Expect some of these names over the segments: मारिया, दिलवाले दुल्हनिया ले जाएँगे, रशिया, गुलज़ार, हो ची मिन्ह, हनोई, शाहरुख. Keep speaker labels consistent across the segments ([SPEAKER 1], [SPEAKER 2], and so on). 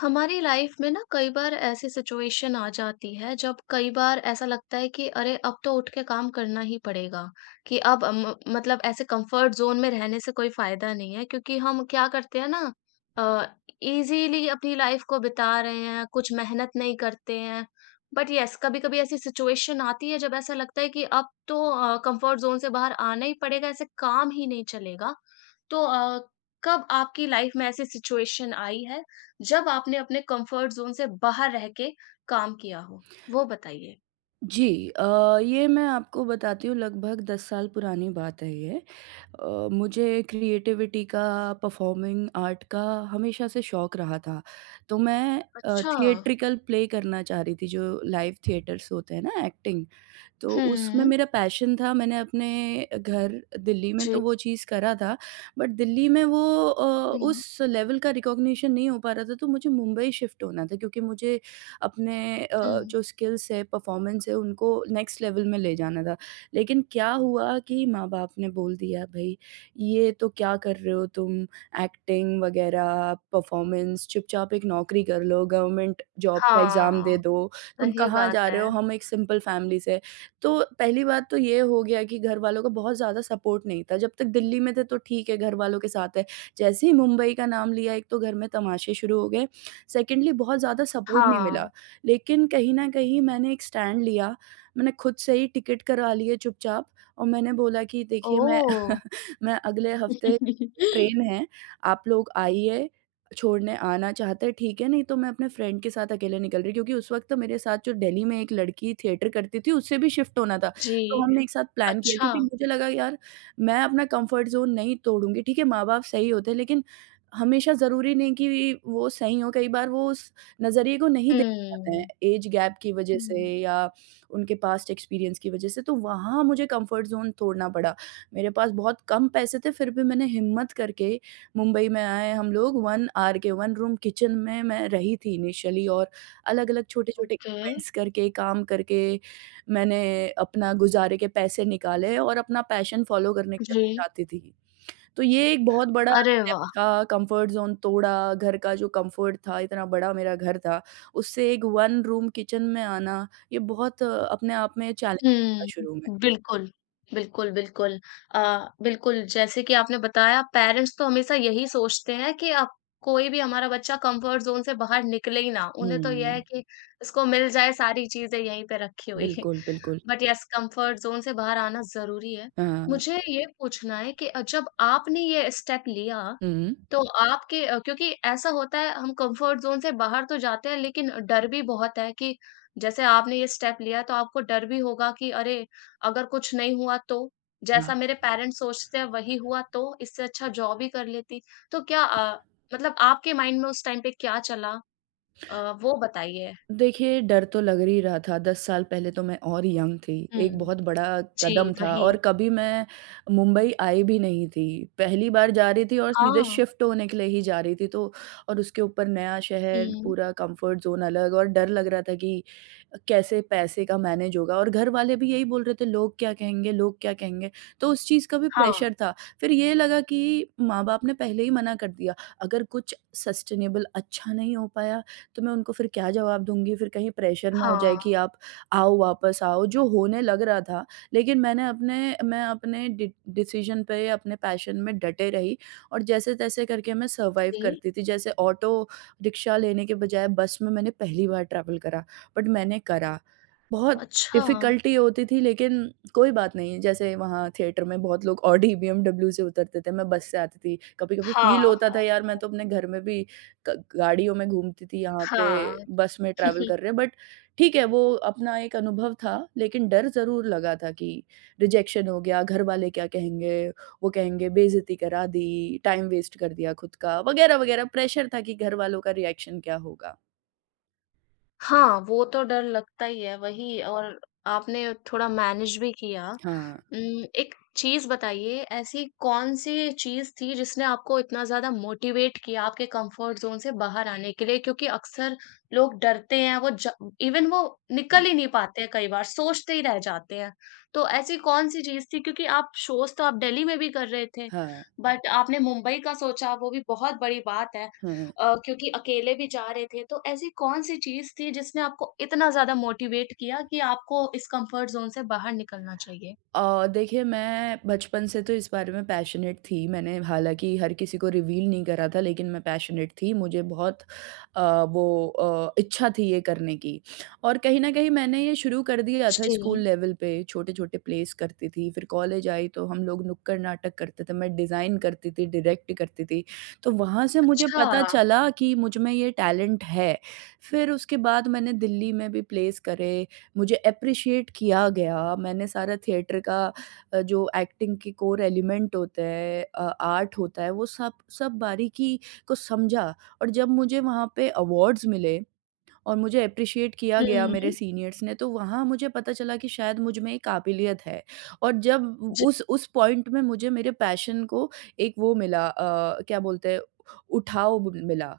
[SPEAKER 1] हमारी life में ना कई बार ऐसी situation आ जाती है, जब कई बार ऐसा लगता है कि अरे, अब तो उठ के काम करना ही पड़ेगा कि अब मतलब ऐसे कंफर्ट जोन में रहने से कोई फायदा नहीं है, क्योंकि हम क्या करते हैं ना, इजीली अपनी लाइफ को बिता रहे हैं, कुछ मेहनत नहीं करते हैं। बट यस, कभी कभी ऐसी सिचुएशन आती है जब ऐसा लगता है कि अब तो कंफर्ट जोन से बाहर आना ही पड़ेगा, ऐसे काम ही नहीं चलेगा। तो कब आपकी लाइफ में ऐसी सिचुएशन आई है जब आपने अपने कंफर्ट ज़ोन से बाहर रह के काम किया हो? वो बताइए।
[SPEAKER 2] जी ये मैं आपको बताती हूँ लगभग 10 साल पुरानी बात है ये। मुझे क्रिएटिविटी का, परफॉर्मिंग आर्ट का हमेशा से शौक रहा था। तो मैं
[SPEAKER 1] अच्छा।
[SPEAKER 2] थिएट्रिकल प्ले करना चाह रही थी जो लाइव थिएटर्स होते हैं ना एक्टिंग। तो उसमें
[SPEAKER 1] हुँ।
[SPEAKER 2] मेरा पैशन था, मैंने अपने घर दिल्ली में
[SPEAKER 1] जी।
[SPEAKER 2] तो वो चीज़ करा था, बट दिल्ली में वो
[SPEAKER 1] हुँ,
[SPEAKER 2] उस लेवल का रिकॉग्निशन नहीं हो पा रहा था, तो मुझे मुंबई शिफ्ट होना था क्योंकि मुझे अपने अ,
[SPEAKER 1] हुँ।
[SPEAKER 2] जो स्किल्स है, परफॉर्मेंस है, उनको नेक्स्ट लेवल में ले जाना था। लेकिन क्या हुआ कि माँ-बाप ने बोल दिया, "भई, ये तो क्या कर रहे हो तुम? एक्टिंग वगैरह, परफॉर्मेंस, चुपचाप एक नौकरी कर लो, गवर्नमेंट जॉब का एग्ज़ाम
[SPEAKER 1] हाँ,
[SPEAKER 2] दे दो, तुम
[SPEAKER 1] सही
[SPEAKER 2] कहाँ
[SPEAKER 1] बात
[SPEAKER 2] जा रहे
[SPEAKER 1] है।
[SPEAKER 2] हो? हम एक सिंपल फैमिली से।" तो पहली बात तो ये हो गया कि घरवालों का बहुत ज़्यादा सपोर्ट नहीं था। जब तक दिल्ली में थे तो ठीक है घरवालों के साथ है। जैसे ही मुंबई का नाम लिया एक तो घर में तमाशे शुरू हो गए, सेकेंडली बहुत ज़्यादा सपोर्ट नहीं
[SPEAKER 1] हाँ।
[SPEAKER 2] मिला। लेकिन कहीं न कहीं मैंने एक स्टैंड लिया, मैंने खुद से ही टिकट करवा लिए चुपचाप और मैंने बोला कि देखिए मैं
[SPEAKER 1] ओह!
[SPEAKER 2] मैं अगले हफ्ते ट्रेन है, आप लोग आइए छोड़ने आना चाहता है ठीक है, नहीं तो मैं अपने फ्रेंड के साथ अकेले निकल रही क्योंकि उस वक़्त मेरे साथ जो दिल्ली में एक लड़की थिएटर करती थी उससे भी शिफ्ट होना था। तो
[SPEAKER 1] जी,
[SPEAKER 2] हमने एक साथ प्लान किया
[SPEAKER 1] अच्छा।
[SPEAKER 2] क्योंकि मुझे लगा यार मैं अपना कम्फ़र्ट ज़ोन नहीं तोड़ूँगी ठीक है, माँ-बाप सही होते हैं लेकिन हमेशा ज़रूरी नहीं कि वो सही हों, कई बार वो उस नज़रिए को नहीं देख पाते
[SPEAKER 1] हुँ।
[SPEAKER 2] हैं ऐज गैप की वज़ह से
[SPEAKER 1] हुँ,
[SPEAKER 2] या उनके पास्ट एक्सपीरियंस की वज़ह से, तो वहाँ मुझे कम्फ़र्ट ज़ोन तोड़ना पड़ा। मेरे पास बहुत कम पैसे थे फिर भी मैंने हिम्मत करके मुंबई में आए। हम लोग 1 आर के 1 रूम किचन में मैं रही थी इनिशियली और अलग-अलग छोटे-छोटे
[SPEAKER 1] ओके।
[SPEAKER 2] इवेंट्स करके, काम करके मैंने अपना गुज़ारे के पैसे निकाले और अपना पैशन फ़ॉलो करने के लिए
[SPEAKER 1] जी।
[SPEAKER 2] मैं जाती थी। तो ये एक बहुत बड़ा
[SPEAKER 1] अरे
[SPEAKER 2] स्टेप
[SPEAKER 1] वाह!
[SPEAKER 2] था, कम्फ़र्ट ज़ोन तोड़ा, घर का जो कम्फ़र्ट था, इतना बड़ा मेरा घर था, उससे एक 1 रूम किचन में आना, ये बहुत अपने आप में चैलेंजिंग था शुरू में।
[SPEAKER 1] हुँ, बिल्कुल। बिल्कुल, बिल्कुल। अ, बिल्कुल, जैसे कि आपने बताया, पेरेंट्स तो हमेशा यही सोचते हैं कि अब कोई भी हमारा बच्चा कम्फर्ट ज़ोन से बाहर निकले ही ना। उन्हें तो यह है
[SPEAKER 2] हुँ,
[SPEAKER 1] कि उसको मिल जाए सारी चीज़ें यहीं पे रखी हुई।
[SPEAKER 2] बिल्कुल, बिल्कुल।
[SPEAKER 1] बट यस, कंफर्ट ज़ोन से बाहर आना ज़रूरी है।
[SPEAKER 2] हाँ,
[SPEAKER 1] मुझे ये पूछना है कि जब आपने ये स्टेप लिया,
[SPEAKER 2] हुँ।
[SPEAKER 1] तो आपके क्योंकि ऐसा होता है, हम कंफर्ट ज़ोन से बाहर तो जाते हैं लेकिन डर भी बहुत है कि जैसे आपने ये स्टेप लिया तो आपको डर भी होगा कि अरे! अगर कुछ नहीं हुआ तो? जैसा मेरे पेरेंट्स सोचते हैं वही हुआ तो? इससे अच्छा जॉब ही कर लेती। तो क्या मतलब आपके माइंड में उस टाइम पे क्या चला? अ, वो बताइए?
[SPEAKER 2] देखिए, डर तो लग ही रहा था, 10 साल पहले तो मैं और यंग थी, एक
[SPEAKER 1] हुँ।
[SPEAKER 2] बहुत बड़ा
[SPEAKER 1] जी,
[SPEAKER 2] कदम था
[SPEAKER 1] वही।
[SPEAKER 2] और कभी मैं मुंबई आई भी नहीं थी, पहली बार जा रही थी और सीधे
[SPEAKER 1] हाँ।
[SPEAKER 2] शिफ्ट होने के लिए ही जा रही थी। तो और उसके ऊपर नया शहर,
[SPEAKER 1] हुँ।
[SPEAKER 2] पूरा कम्फर्ट ज़ोन अलग और डर लग रहा था कि कैसे पैसे का मैनेज होगा और घर वाले भी यही बोल रहे थे, "लोग क्या कहेंगे? लोग क्या कहेंगे?" तो उस चीज़ का भी
[SPEAKER 1] हाँ।
[SPEAKER 2] प्रेशर था। फिर ये लगा कि माँ-बाप ने पहले ही मना कर दिया, अगर कुछ सस्टेनेबल अच्छा नहीं हो पाया तो मैं उनको फिर क्या जवाब दूँगी? फिर कहीं प्रेशर ना हो जाए
[SPEAKER 1] हाँ,
[SPEAKER 2] कि आप आओ, वापस आओ, जो होने लग रहा था। लेकिन मैंने अपने मैं अपने डि डिसीज़न पे, अपने पैशन में डटे रही और जैसे-तैसे करके मैं सर्वाइव
[SPEAKER 1] ये
[SPEAKER 2] करती थी। जैसे ऑटो रिक्शा लेने के बजाय बस में मैंने पहली बार ट्रैवल करा, बट मैंने करा। बहुत
[SPEAKER 1] अच्छा।
[SPEAKER 2] डिफ़िकल्टी होती थी लेकिन कोई बात नहीं, जैसे वहाँ थिएटर में बहुत लोग ऑडी, बीएमडब्ल्यू से उतरते थे, मैं बस से आती थी। कभी-कभी फ़ील
[SPEAKER 1] हाँ,
[SPEAKER 2] होता था
[SPEAKER 1] हाँ।
[SPEAKER 2] यार मैं तो अपने घर में भी ग गाड़ियों में घूमती थी यहाँ पे
[SPEAKER 1] हाँ।
[SPEAKER 2] बस में ट्रैवल कर रहे हैं, बट ठीक है, वो अपना एक अनुभव था, लेकिन डर ज़रूर लगा था कि रिजेक्शन हो गया, घरवाले क्या कहेंगे? वो कहेंगे बेइज़्ज़ती करा दी, टाइम वेस्ट कर दिया खुद का, वगैरह-वगैरह। प्रेशर था कि घरवालों का रिएक्शन क्या होगा?
[SPEAKER 1] हाँ, वो तो डर लगता ही है, वही। और आपने थोड़ा मैनेज भी किया।
[SPEAKER 2] हाँ।
[SPEAKER 1] एक चीज़ बताइए, ऐसी कौन-सी चीज़ थी जिसने आपको इतना ज़्यादा मोटिवेट किया आपके कम्फर्ट ज़ोन से बाहर आने के लिए? क्योंकि अक्सर लोग डरते हैं, वो ज इवन वो निकल ही नहीं पाते हैं कई बार, सोचते ही रह जाते हैं। तो ऐसी कौन-सी चीज़ थी? क्योंकि आप शोज़ तो आप दिल्ली में भी कर रहे थे,
[SPEAKER 2] हाँ,
[SPEAKER 1] बट आपने मुंबई का सोचा, वो भी बहुत बड़ी बात है।
[SPEAKER 2] हाँ।
[SPEAKER 1] क्योंकि अकेले भी जा रहे थे, तो ऐसी कौन-सी चीज़ थी जिसने आपको इतना ज़्यादा मोटिवेट किया कि आपको इस कम्फर्ट ज़ोन से बाहर निकलना चाहिए?
[SPEAKER 2] देखिए मैं बचपन से तो इस बारे में पैशनेट थी। मैंने हालाँकि हर किसी को रिवील नहीं करा था लेकिन मैं पैशनेट थी। मुझे बहुत इच्छा थी ये करने की और कहीं न कहीं मैंने ये शुरू कर दिया था स्कूल
[SPEAKER 1] जी,
[SPEAKER 2] लेवल पे, छोटे-छोटे प्लेस करती थी। फिर कॉलेज आई तो हम लोग नुक्कड़ नाटक करते थे, मैं डिज़ाइन करती थी, डायरेक्ट करती थी। तो वहाँ से मुझे
[SPEAKER 1] अच्छा।
[SPEAKER 2] पता चला कि मुझ में ये टैलेंट है। फिर उसके बाद मैंने दिल्ली में भी प्लेस करे, मुझे एप्रिशिएट किया गया। मैंने सारा थिएटर का जो एक्टिंग के कोर एलिमेंट होते हैं आर्ट होता है वो सब सब बारीकी को समझा और जब मुझे वहाँ पे अवार्ड्स मिले और मुझे एप्रिशिएट किया गया मेरे
[SPEAKER 1] हुँ,
[SPEAKER 2] सीनियर्स ने, तो वहाँ मुझे पता चला कि शायद मुझ में ये काबिलियत है। और जब
[SPEAKER 1] जी,
[SPEAKER 2] उस पॉइंट में मुझे मेरे पैशन को एक वो मिला क्या बोलते हैं उठाव मिला,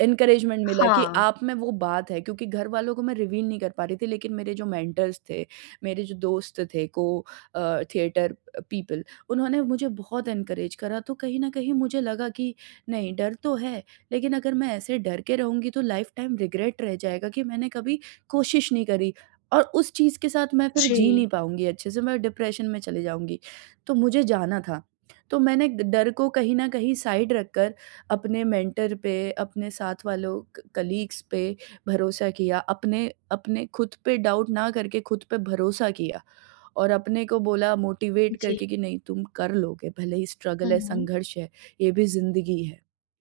[SPEAKER 2] एनकरेजमेंट मिला कि
[SPEAKER 1] हाँ,
[SPEAKER 2] आप में वो बात है क्योंकि घर वालों को मैं रिवील नहीं कर पा रही थी लेकिन मेरे जो मेंटर्स थे, मेरे जो दोस्त थे को थिएटर पीपल, उन्होंने मुझे बहुत एनकरेज करा तो कहीं न कहीं मुझे लगा कि नहीं डर तो है, लेकिन अगर मैं ऐसे डर के रहूँगी तो लाइफ टाइम रिग्रेट रह जाएगा कि मैंने कभी कोशिश नहीं करी और उस चीज़ के साथ मैं फिर जी
[SPEAKER 1] जी,
[SPEAKER 2] नहीं पाऊँगी अच्छे से, मैं डिप्रेशन में चली जाऊँगी। तो मुझे जाना था, तो मैंने डर को कहीं न कहीं साइड रखकर अपने मेंटर पे, अपने साथ वालों क कलीग्स पे भरोसा किया, अपने अपने खुद पे डाउट ना करके खुद पे भरोसा किया और अपने को बोला मोटिवेट
[SPEAKER 1] जी।
[SPEAKER 2] करके कि नहीं तुम कर लोगे, भले ही
[SPEAKER 1] हुँ,
[SPEAKER 2] स्ट्रगल है,
[SPEAKER 1] हुँ,
[SPEAKER 2] संघर्ष है, ये भी ज़िंदगी है।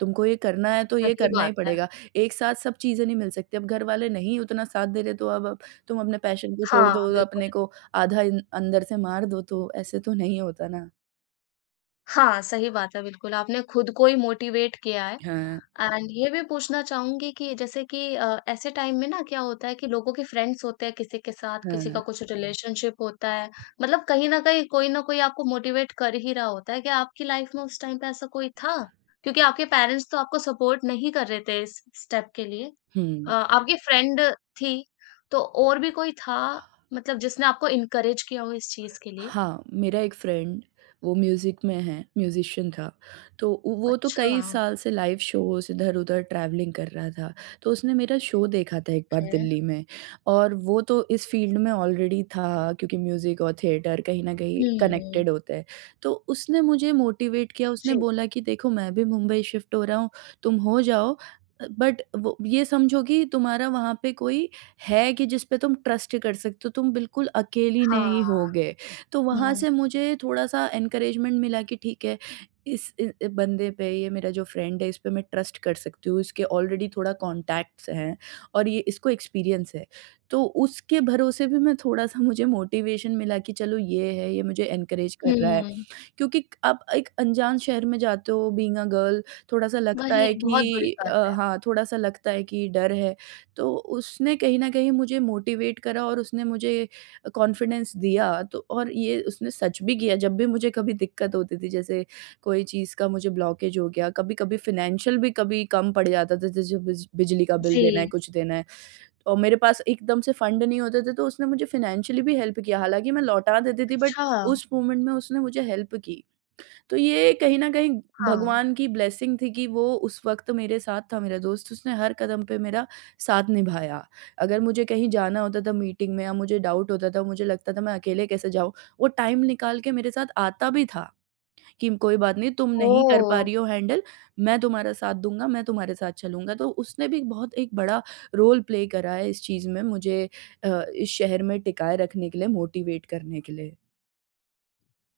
[SPEAKER 2] तुमको ये करना है तो ये
[SPEAKER 1] सही
[SPEAKER 2] करना
[SPEAKER 1] बात
[SPEAKER 2] ही
[SPEAKER 1] है।
[SPEAKER 2] पड़ेगा। एक साथ सब चीज़ें नहीं मिल सकती, अब घर वाले नहीं उतना साथ दे रहे तो अब तुम अपने पैशन को छोड़
[SPEAKER 1] हाँ,
[SPEAKER 2] दो, अपने
[SPEAKER 1] बिल्कुल।
[SPEAKER 2] को आधा इन अंदर से मार दो, तो ऐसे तो नहीं होता ना।
[SPEAKER 1] हाँ, सही बात है, बिल्कुल, आपने खुद को ही मोटिवेट किया है।
[SPEAKER 2] हाँ,
[SPEAKER 1] एंड ये भी पूछना चाहूँगी कि जैसे कि ऐसे टाइम में ना क्या होता है कि लोगों के फ्रेंड्स होते हैं किसी के साथ, किसी का
[SPEAKER 2] हाँ,
[SPEAKER 1] कुछ रिलेशनशिप होता है। मतलब कहीं न कहीं कोई न कोई आपको मोटिवेट कर ही रहा होता है। क्या आपकी लाइफ में उस टाइम पे ऐसा कोई था? क्योंकि आपके पेरेंट्स तो आपको सपोर्ट नहीं कर रहे थे इस स्टेप के लिए।
[SPEAKER 2] हुँ।
[SPEAKER 1] आपकी फ्रेंड थी, तो और भी कोई था मतलब जिसने आपको एनकरेज किया हो इस चीज़ के लिए?
[SPEAKER 2] हाँ, मेरा एक फ्रेंड वो म्यूज़िक में है, म्यूज़िशियन था, तो उ वो तो
[SPEAKER 1] अच्छा,
[SPEAKER 2] कई साल से लाइव शोज़ इधर-उधर ट्रैवलिंग कर रहा था, तो उसने मेरा शो देखा था एक बार
[SPEAKER 1] ओके।
[SPEAKER 2] दिल्ली में और वो तो इस फ़ील्ड में ऑलरेडी था क्योंकि म्यूज़िक और थिएटर कहीं न कहीं
[SPEAKER 1] हुँ।
[SPEAKER 2] कनेक्टेड होते हैं। तो उसने मुझे मोटिवेट किया, उसने
[SPEAKER 1] जी।
[SPEAKER 2] बोला कि देखो मैं भी मुंबई शिफ्ट हो रहा हूँ, तुम हो जाओ बट वो ये समझो कि तुम्हारा वहाँ पे कोई है कि जिस पे तुम ट्रस्ट कर सकते हो, तुम बिल्कुल अकेली
[SPEAKER 1] हाँ।
[SPEAKER 2] नहीं होगे। तो वहाँ
[SPEAKER 1] हुँ,
[SPEAKER 2] से मुझे थोड़ा-सा एनकरेजमेंट मिला कि ठीक है, बंदे पे ये मेरा जो फ्रेंड है इस पे मैं ट्रस्ट कर सकती हूँ, इसके ऑलरेडी थोड़ा कॉन्टैक्ट्स हैं और ये इसको एक्सपीरियंस है। तो उसके भरोसे भी मैं थोड़ा-सा मुझे मोटिवेशन मिला कि चलो ये है, ये मुझे एनकरेज कर रहा है।
[SPEAKER 1] हुँ।
[SPEAKER 2] क्योंकि आप एक अनजान शहर में जाते हो बीइंग अ गर्ल, थोड़ा-सा लगता
[SPEAKER 1] वही
[SPEAKER 2] है कि
[SPEAKER 1] बहुत बड़ी बात।
[SPEAKER 2] हाँ, थोड़ा-सा लगता है कि डर है। तो उसने कहीं न कहीं मुझे मोटिवेट करा और उसने मुझे कॉन्फिडेंस दिया तो और ये उसने सच भी किया। जब भी मुझे कभी दिक्कत होती थी जैसे कोई चीज़ का मुझे ब्लॉकेज हो गया, कभी-कभी फ़ाइनेंशियल भी कभी कम पड़ जाता था जैसे बिजली का बिल
[SPEAKER 1] जी,
[SPEAKER 2] देना है, कुछ देना है और मेरे पास एकदम से फंड नहीं होते थे तो उसने मुझे फ़ाइनेंशियली भी हेल्प किया। हालाँकि मैं लौटा देती थी बट
[SPEAKER 1] अच्छा,
[SPEAKER 2] उस मोमेंट में उसने मुझे हेल्प की। तो ये कहीं न कहीं
[SPEAKER 1] हाँ,
[SPEAKER 2] भगवान की ब्लेसिंग थी कि वो उस वक़्त मेरे साथ था मेरा दोस्त, उसने हर कदम पे मेरा साथ निभाया। अगर मुझे कहीं जाना होता था मीटिंग में या मुझे डाउट होता था, मुझे लगता था मैं अकेले कैसे जाऊँ, वो टाइम निकाल के मेरे साथ आता भी था कि कोई बात नहीं तुम नहीं कर पा
[SPEAKER 1] ओह!
[SPEAKER 2] रही हो हैंडल, मैं तुम्हारा साथ दूँगा, मैं तुम्हारे साथ चलूँगा। तो उसने भी बहुत एक बड़ा रोल प्ले करा है इस चीज़ में मुझे इस शहर में टिकाए रखने के लिए, मोटिवेट करने के लिए।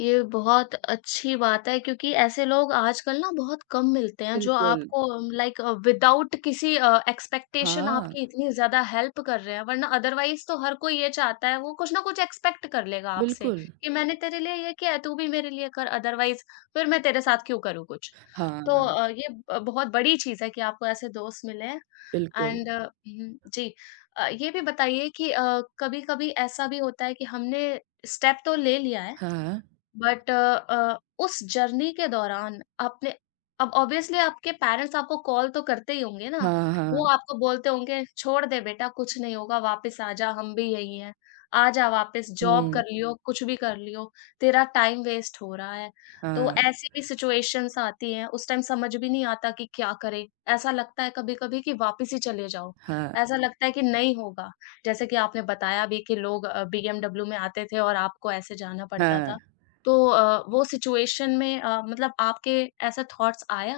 [SPEAKER 1] ये बहुत अच्छी बात है क्योंकि ऐसे लोग आजकल ना बहुत कम मिलते हैं जो
[SPEAKER 2] बिल्कुल।
[SPEAKER 1] आपको, लाइक, विदाउट किसी एक्सपेक्टेशन
[SPEAKER 2] हाँ,
[SPEAKER 1] आपकी इतनी ज्यादा हेल्प कर रहे हैं, वरना अदरवाइज तो हर कोई ये चाहता है, वो कुछ ना कुछ एक्सपेक्ट कर लेगा आपसे
[SPEAKER 2] बिल्कुल।
[SPEAKER 1] कि मैंने तेरे लिए ये किया है तू भी मेरे लिए कर, अदरवाइज फिर मैं तेरे साथ क्यों करूँ कुछ। तो
[SPEAKER 2] हाँ।
[SPEAKER 1] ये बहुत बड़ी चीज है कि आपको ऐसे दोस्त मिले हैं।
[SPEAKER 2] बिल्कुल।
[SPEAKER 1] एंड जी, ये भी बताइए कि कभी कभी ऐसा भी होता है कि हमने स्टेप तो ले लिया है,
[SPEAKER 2] हाँ,
[SPEAKER 1] बट अ, उस जर्नी के दौरान आपने, अब ऑब्वियसली आपके पेरेंट्स आपको कॉल तो करते ही होंगे ना,
[SPEAKER 2] हाँ,
[SPEAKER 1] वो
[SPEAKER 2] हाँ।
[SPEAKER 1] आपको बोलते होंगे, "छोड़ दे बेटा, कुछ नहीं होगा, वापस आ जा, हम भी यही हैं। आ जा वापस, जॉब
[SPEAKER 2] हुँ,
[SPEAKER 1] कर लियो, कुछ भी कर लियो, तेरा टाइम वेस्ट हो रहा है।" तो
[SPEAKER 2] हाँ,
[SPEAKER 1] ऐसी भी सिचुएशंस आती हैं, उस टाइम समझ भी नहीं आता कि क्या करें? ऐसा लगता है कभी-कभी कि वापस ही चले जाओ,
[SPEAKER 2] हाँ,
[SPEAKER 1] ऐसा लगता है कि नहीं होगा। जैसे कि आपने बताया भी कि लोग बीएमडब्ल्यू में आते थे और आपको ऐसे जाना पड़ता
[SPEAKER 2] हाँ।
[SPEAKER 1] था। तो वो सिचुएशन में मतलब आपके ऐसा थॉट्स आया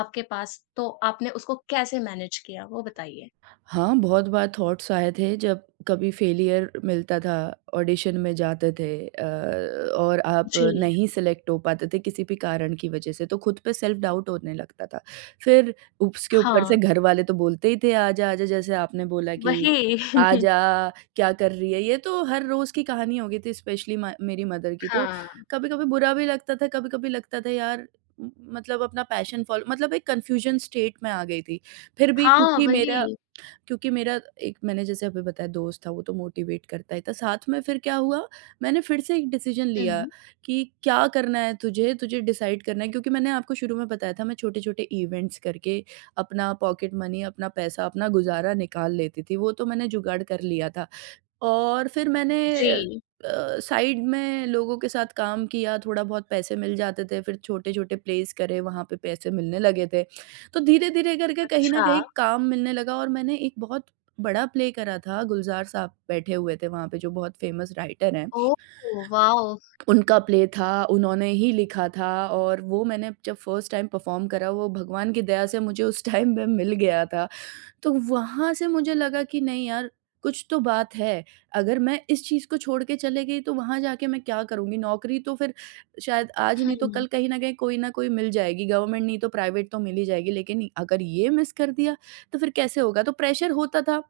[SPEAKER 1] आपके पास, तो आपने उसको कैसे मैनेज किया? वो बताइए?
[SPEAKER 2] हाँ, बहुत बार थॉट्स आए थे जब कभी फेलियर मिलता था, ऑडिशन में जाते थे और आप
[SPEAKER 1] जी।
[SPEAKER 2] नहीं सेलेक्ट हो पाते थे किसी भी कारण की वजह से, तो खुद पे सेल्फ डाउट होने लगता था। फिर उसके ऊपर
[SPEAKER 1] हाँ,
[SPEAKER 2] से घर वाले तो बोलते ही थे, "आजा, आजा" जैसे आपने बोला कि
[SPEAKER 1] वही।
[SPEAKER 2] "आजा, क्या कर रही है?" ये तो हर रोज़ की कहानी हो गई थी स्पेशली म मेरी मदर की। तो
[SPEAKER 1] हाँ।
[SPEAKER 2] कभी-कभी बुरा भी लगता था, कभी-कभी लगता था यार म मतलब अपना पैशन फ़ॉलो मतलब एक कन्फ्यूज़न स्टेट में आ गई थी। फिर भी
[SPEAKER 1] हाँ, वही।
[SPEAKER 2] क्योंकि मेरा एक मैंने जैसे अभी बताया दोस्त था वो तो मोटिवेट करता ही था साथ में। फिर क्या हुआ मैंने फिर से एक डिसीजन
[SPEAKER 1] हुँ,
[SPEAKER 2] लिया
[SPEAKER 1] हुँ।
[SPEAKER 2] कि क्या करना है तुझे तुझे डिसाइड करना है क्योंकि मैंने आपको शुरू में बताया था मैं छोटे छोटे इवेंट्स करके अपना पॉकेट मनी, अपना पैसा, अपना गुजारा निकाल लेती थी। वो तो मैंने जुगाड़ कर लिया था और फिर मैंने
[SPEAKER 1] जी।
[SPEAKER 2] अ साइड में लोगों के साथ काम किया, थोड़ा बहुत पैसे मिल जाते थे, फिर छोटे-छोटे प्लेस करे, वहाँ पे पैसे मिलने लगे थे। तो धीरे-धीरे करके कहीं न
[SPEAKER 1] अच्छा।
[SPEAKER 2] कहीं काम मिलने लगा और मैंने एक बहुत बड़ा प्ले करा था। गुलज़ार साहब बैठे हुए थे वहाँ पे, जो बहुत फ़ेमस राइटर हैं।
[SPEAKER 1] ओह! वाओ!
[SPEAKER 2] उनका प्ले था, उन्होंने ही लिखा था और वो मैंने जब फर्स्ट टाइम परफ़ॉर्म करा, वो भगवान की दया से मुझे उस टाइम पे मिल गया था। तो वहाँ से मुझे लगा कि नहीं यार, कुछ तो बात है। अगर मैं इस चीज़ को छोड़ के चले गई तो वहाँ जाके मैं क्या करूँगी? नौकरी तो फिर शायद आज नहीं तो
[SPEAKER 1] हुँ,
[SPEAKER 2] कल कहीं न कहीं कोई न कोई मिल जाएगी, गवर्नमेंट नहीं तो प्राइवेट तो मिल ही जाएगी। लेकिन अगर ये मिस कर दिया, तो फिर कैसे होगा? तो प्रेशर होता था।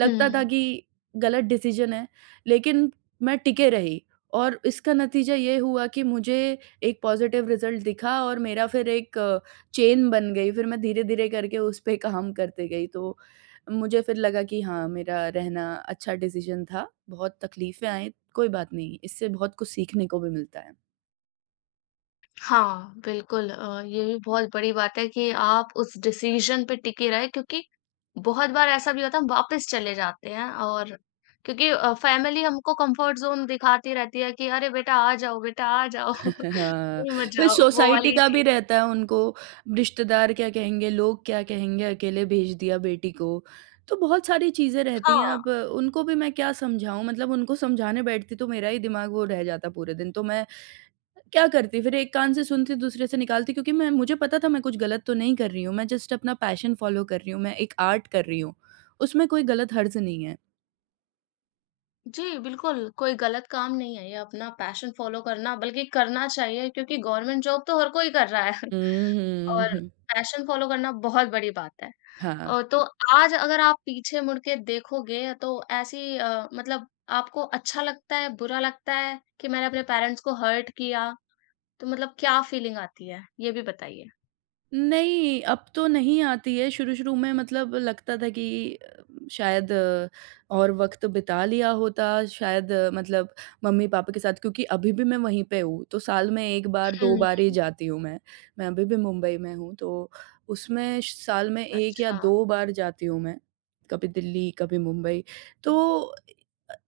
[SPEAKER 2] लगता था
[SPEAKER 1] हुँ।
[SPEAKER 2] कि गलत डिसीजन है, लेकिन मैं टिके रही और इसका नतीजा ये हुआ कि मुझे एक पॉज़िटिव रिज़ल्ट दिखा और मेरा फिर एक चेन बन गई। फिर मैं धीरे-धीरे करके उस पे काम करते गई। तो मुझे फिर लगा कि हाँ, मेरा रहना अच्छा डिसीजन था। बहुत तकलीफ़ें आई, कोई बात नहीं, इससे बहुत कुछ सीखने को भी मिलता है।
[SPEAKER 1] हाँ, बिल्कुल। ये भी बहुत बड़ी बात है कि आप उस डिसीज़न पे टिके रहे, क्योंकि बहुत बार ऐसा भी होता है हम वापस चले जाते हैं, और क्योंकि फैमिली हमको कम्फ़र्ट ज़ोन दिखाती रहती है कि अरे बेटा आ जाओ,
[SPEAKER 2] हाँ,
[SPEAKER 1] कहीं मत
[SPEAKER 2] फिर
[SPEAKER 1] जाओ, वो
[SPEAKER 2] सोसाइटी
[SPEAKER 1] वाली
[SPEAKER 2] का भी
[SPEAKER 1] चीज़।
[SPEAKER 2] रहता है उनको, रिश्तेदार क्या कहेंगे, लोग क्या कहेंगे, अकेले भेज दिया बेटी को। तो बहुत सारी चीज़ें रहती हैं।
[SPEAKER 1] हाँ।
[SPEAKER 2] अब उनको भी मैं क्या समझाऊँ, मतलब उनको समझाने बैठती तो मेरा ही दिमाग वो रह जाता पूरे दिन। तो मैं क्या करती, फिर एक कान से सुनती दूसरे से निकालती क्योंकि मैं मुझे पता था मैं कुछ गलत तो नहीं कर रही हूँ, मैं जस्ट अपना पैशन फ़ॉलो कर रही हूँ, मैं एक आर्ट कर रही हूँ, उसमें कोई गलत हर्ज़ नहीं है।
[SPEAKER 1] जी, बिल्कुल, कोई गलत काम नहीं है ये, अपना पैशन फ़ॉलो करना बल्कि करना चाहिए, क्योंकि गवर्नमेंट जॉब तो हर कोई कर रहा है
[SPEAKER 2] हुँ, हुँ,
[SPEAKER 1] और
[SPEAKER 2] हुँ।
[SPEAKER 1] पैशन फ़ॉलो करना बहुत बड़ी बात है।
[SPEAKER 2] हाँ।
[SPEAKER 1] तो आज अगर आप पीछे मुड़ के देखोगे तो ऐसी मतलब आपको अच्छा लगता है, बुरा लगता है कि मैंने अपने पेरेंट्स को हर्ट किया? तो मतलब क्या फीलिंग आती है? ये भी बताइए।
[SPEAKER 2] नहीं, अब तो नहीं आती है। शुरू-शुरू में मतलब लगता था कि शायद, और वक़्त बिता लिया होता, मतलब मम्मी-पापा के साथ। क्योंकि अभी भी मैं वहीं पे हूँ, तो साल में 1 बार, 2
[SPEAKER 1] हुँ,
[SPEAKER 2] बार ही जाती हूँ मैं। मैं अभी भी मुंबई में हूँ, तो उसमें श साल में 1 या
[SPEAKER 1] अच्छा।
[SPEAKER 2] 2 बार जाती हूँ मैं, कभी दिल्ली, कभी मुंबई। तो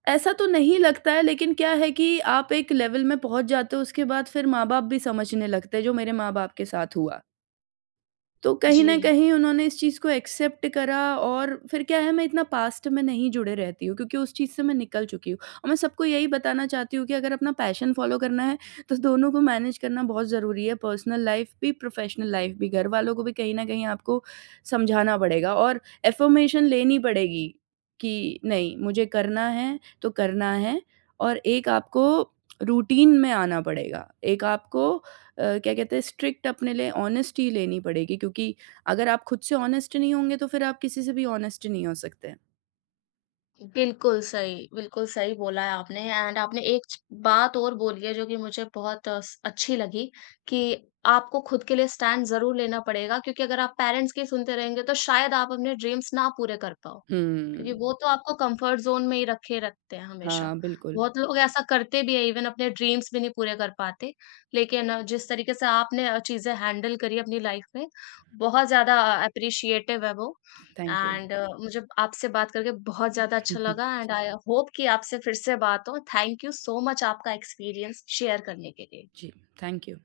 [SPEAKER 2] ऐसा तो नहीं लगता है, लेकिन क्या है कि आप एक लेवल में पहुँच जाते हो, उसके बाद फिर माँ-बाप भी समझने लगते हैं, जो मेरे माँ-बाप के साथ हुआ। तो कहीं न
[SPEAKER 1] जी।
[SPEAKER 2] कहीं उन्होंने इस चीज़ को एक्सेप्ट करा और फिर क्या है, मैं इतना पास्ट में नहीं जुड़े रहती हूँ क्योंकि उस चीज़ से मैं निकल चुकी हूँ। और मैं सबको यही बताना चाहती हूँ कि अगर अपना पैशन फ़ॉलो करना है, तो दोनों को मैनेज करना बहुत ज़रूरी है, पर्सनल लाइफ़ भी, प्रोफ़ेशनल लाइफ़ भी। घर वालों को भी कहीं न कहीं आपको समझाना पड़ेगा और अफ़र्मेशन लेनी पड़ेगी कि नहीं, मुझे करना है, तो करना है। और एक आपको रूटीन में आना पड़ेगा। एक आपको क्या कहते हैं, स्ट्रिक्ट अपने लिए ऑनेस्टी लेनी पड़ेगी क्योंकि अगर आप खुद से ऑनेस्ट नहीं होंगे तो फिर आप किसी से भी ऑनेस्ट नहीं हो सकते।
[SPEAKER 1] बिल्कुल सही बोला है आपने। एंड आपने एक च बात और बोली है जो कि मुझे बहुत अ, स अच्छी लगी कि आपको खुद के लिए स्टैंड ज़रूर लेना पड़ेगा, क्योंकि अगर आप पेरेंट्स की सुनते रहेंगे तो शायद आप अपने ड्रीम्स ना पूरे कर पाओ। क्योंकि
[SPEAKER 2] हुँ।
[SPEAKER 1] वो तो आपको कंफर्ट ज़ोन में ही रखे रखते हैं हमेशा।
[SPEAKER 2] हाँ, बिल्कुल।
[SPEAKER 1] बहुत लोग ऐसा करते भी हैं, इवन अपने ड्रीम्स भी नहीं पूरे कर पाते। लेकिन जिस तरीके से आपने चीज़ें हैंडल करी अपनी लाइफ में, बहुत ज़्यादा एप्रिशिएटिव है वो।
[SPEAKER 2] Thank you.
[SPEAKER 1] एंड मुझे आपसे बात करके बहुत ज़्यादा अच्छा लगा। एंड आई होप कि आपसे फिर से बात हो। थैंक यू सो मच आपका एक्सपीरियंस शेयर करने के लिए।
[SPEAKER 2] जी, थैंक यू।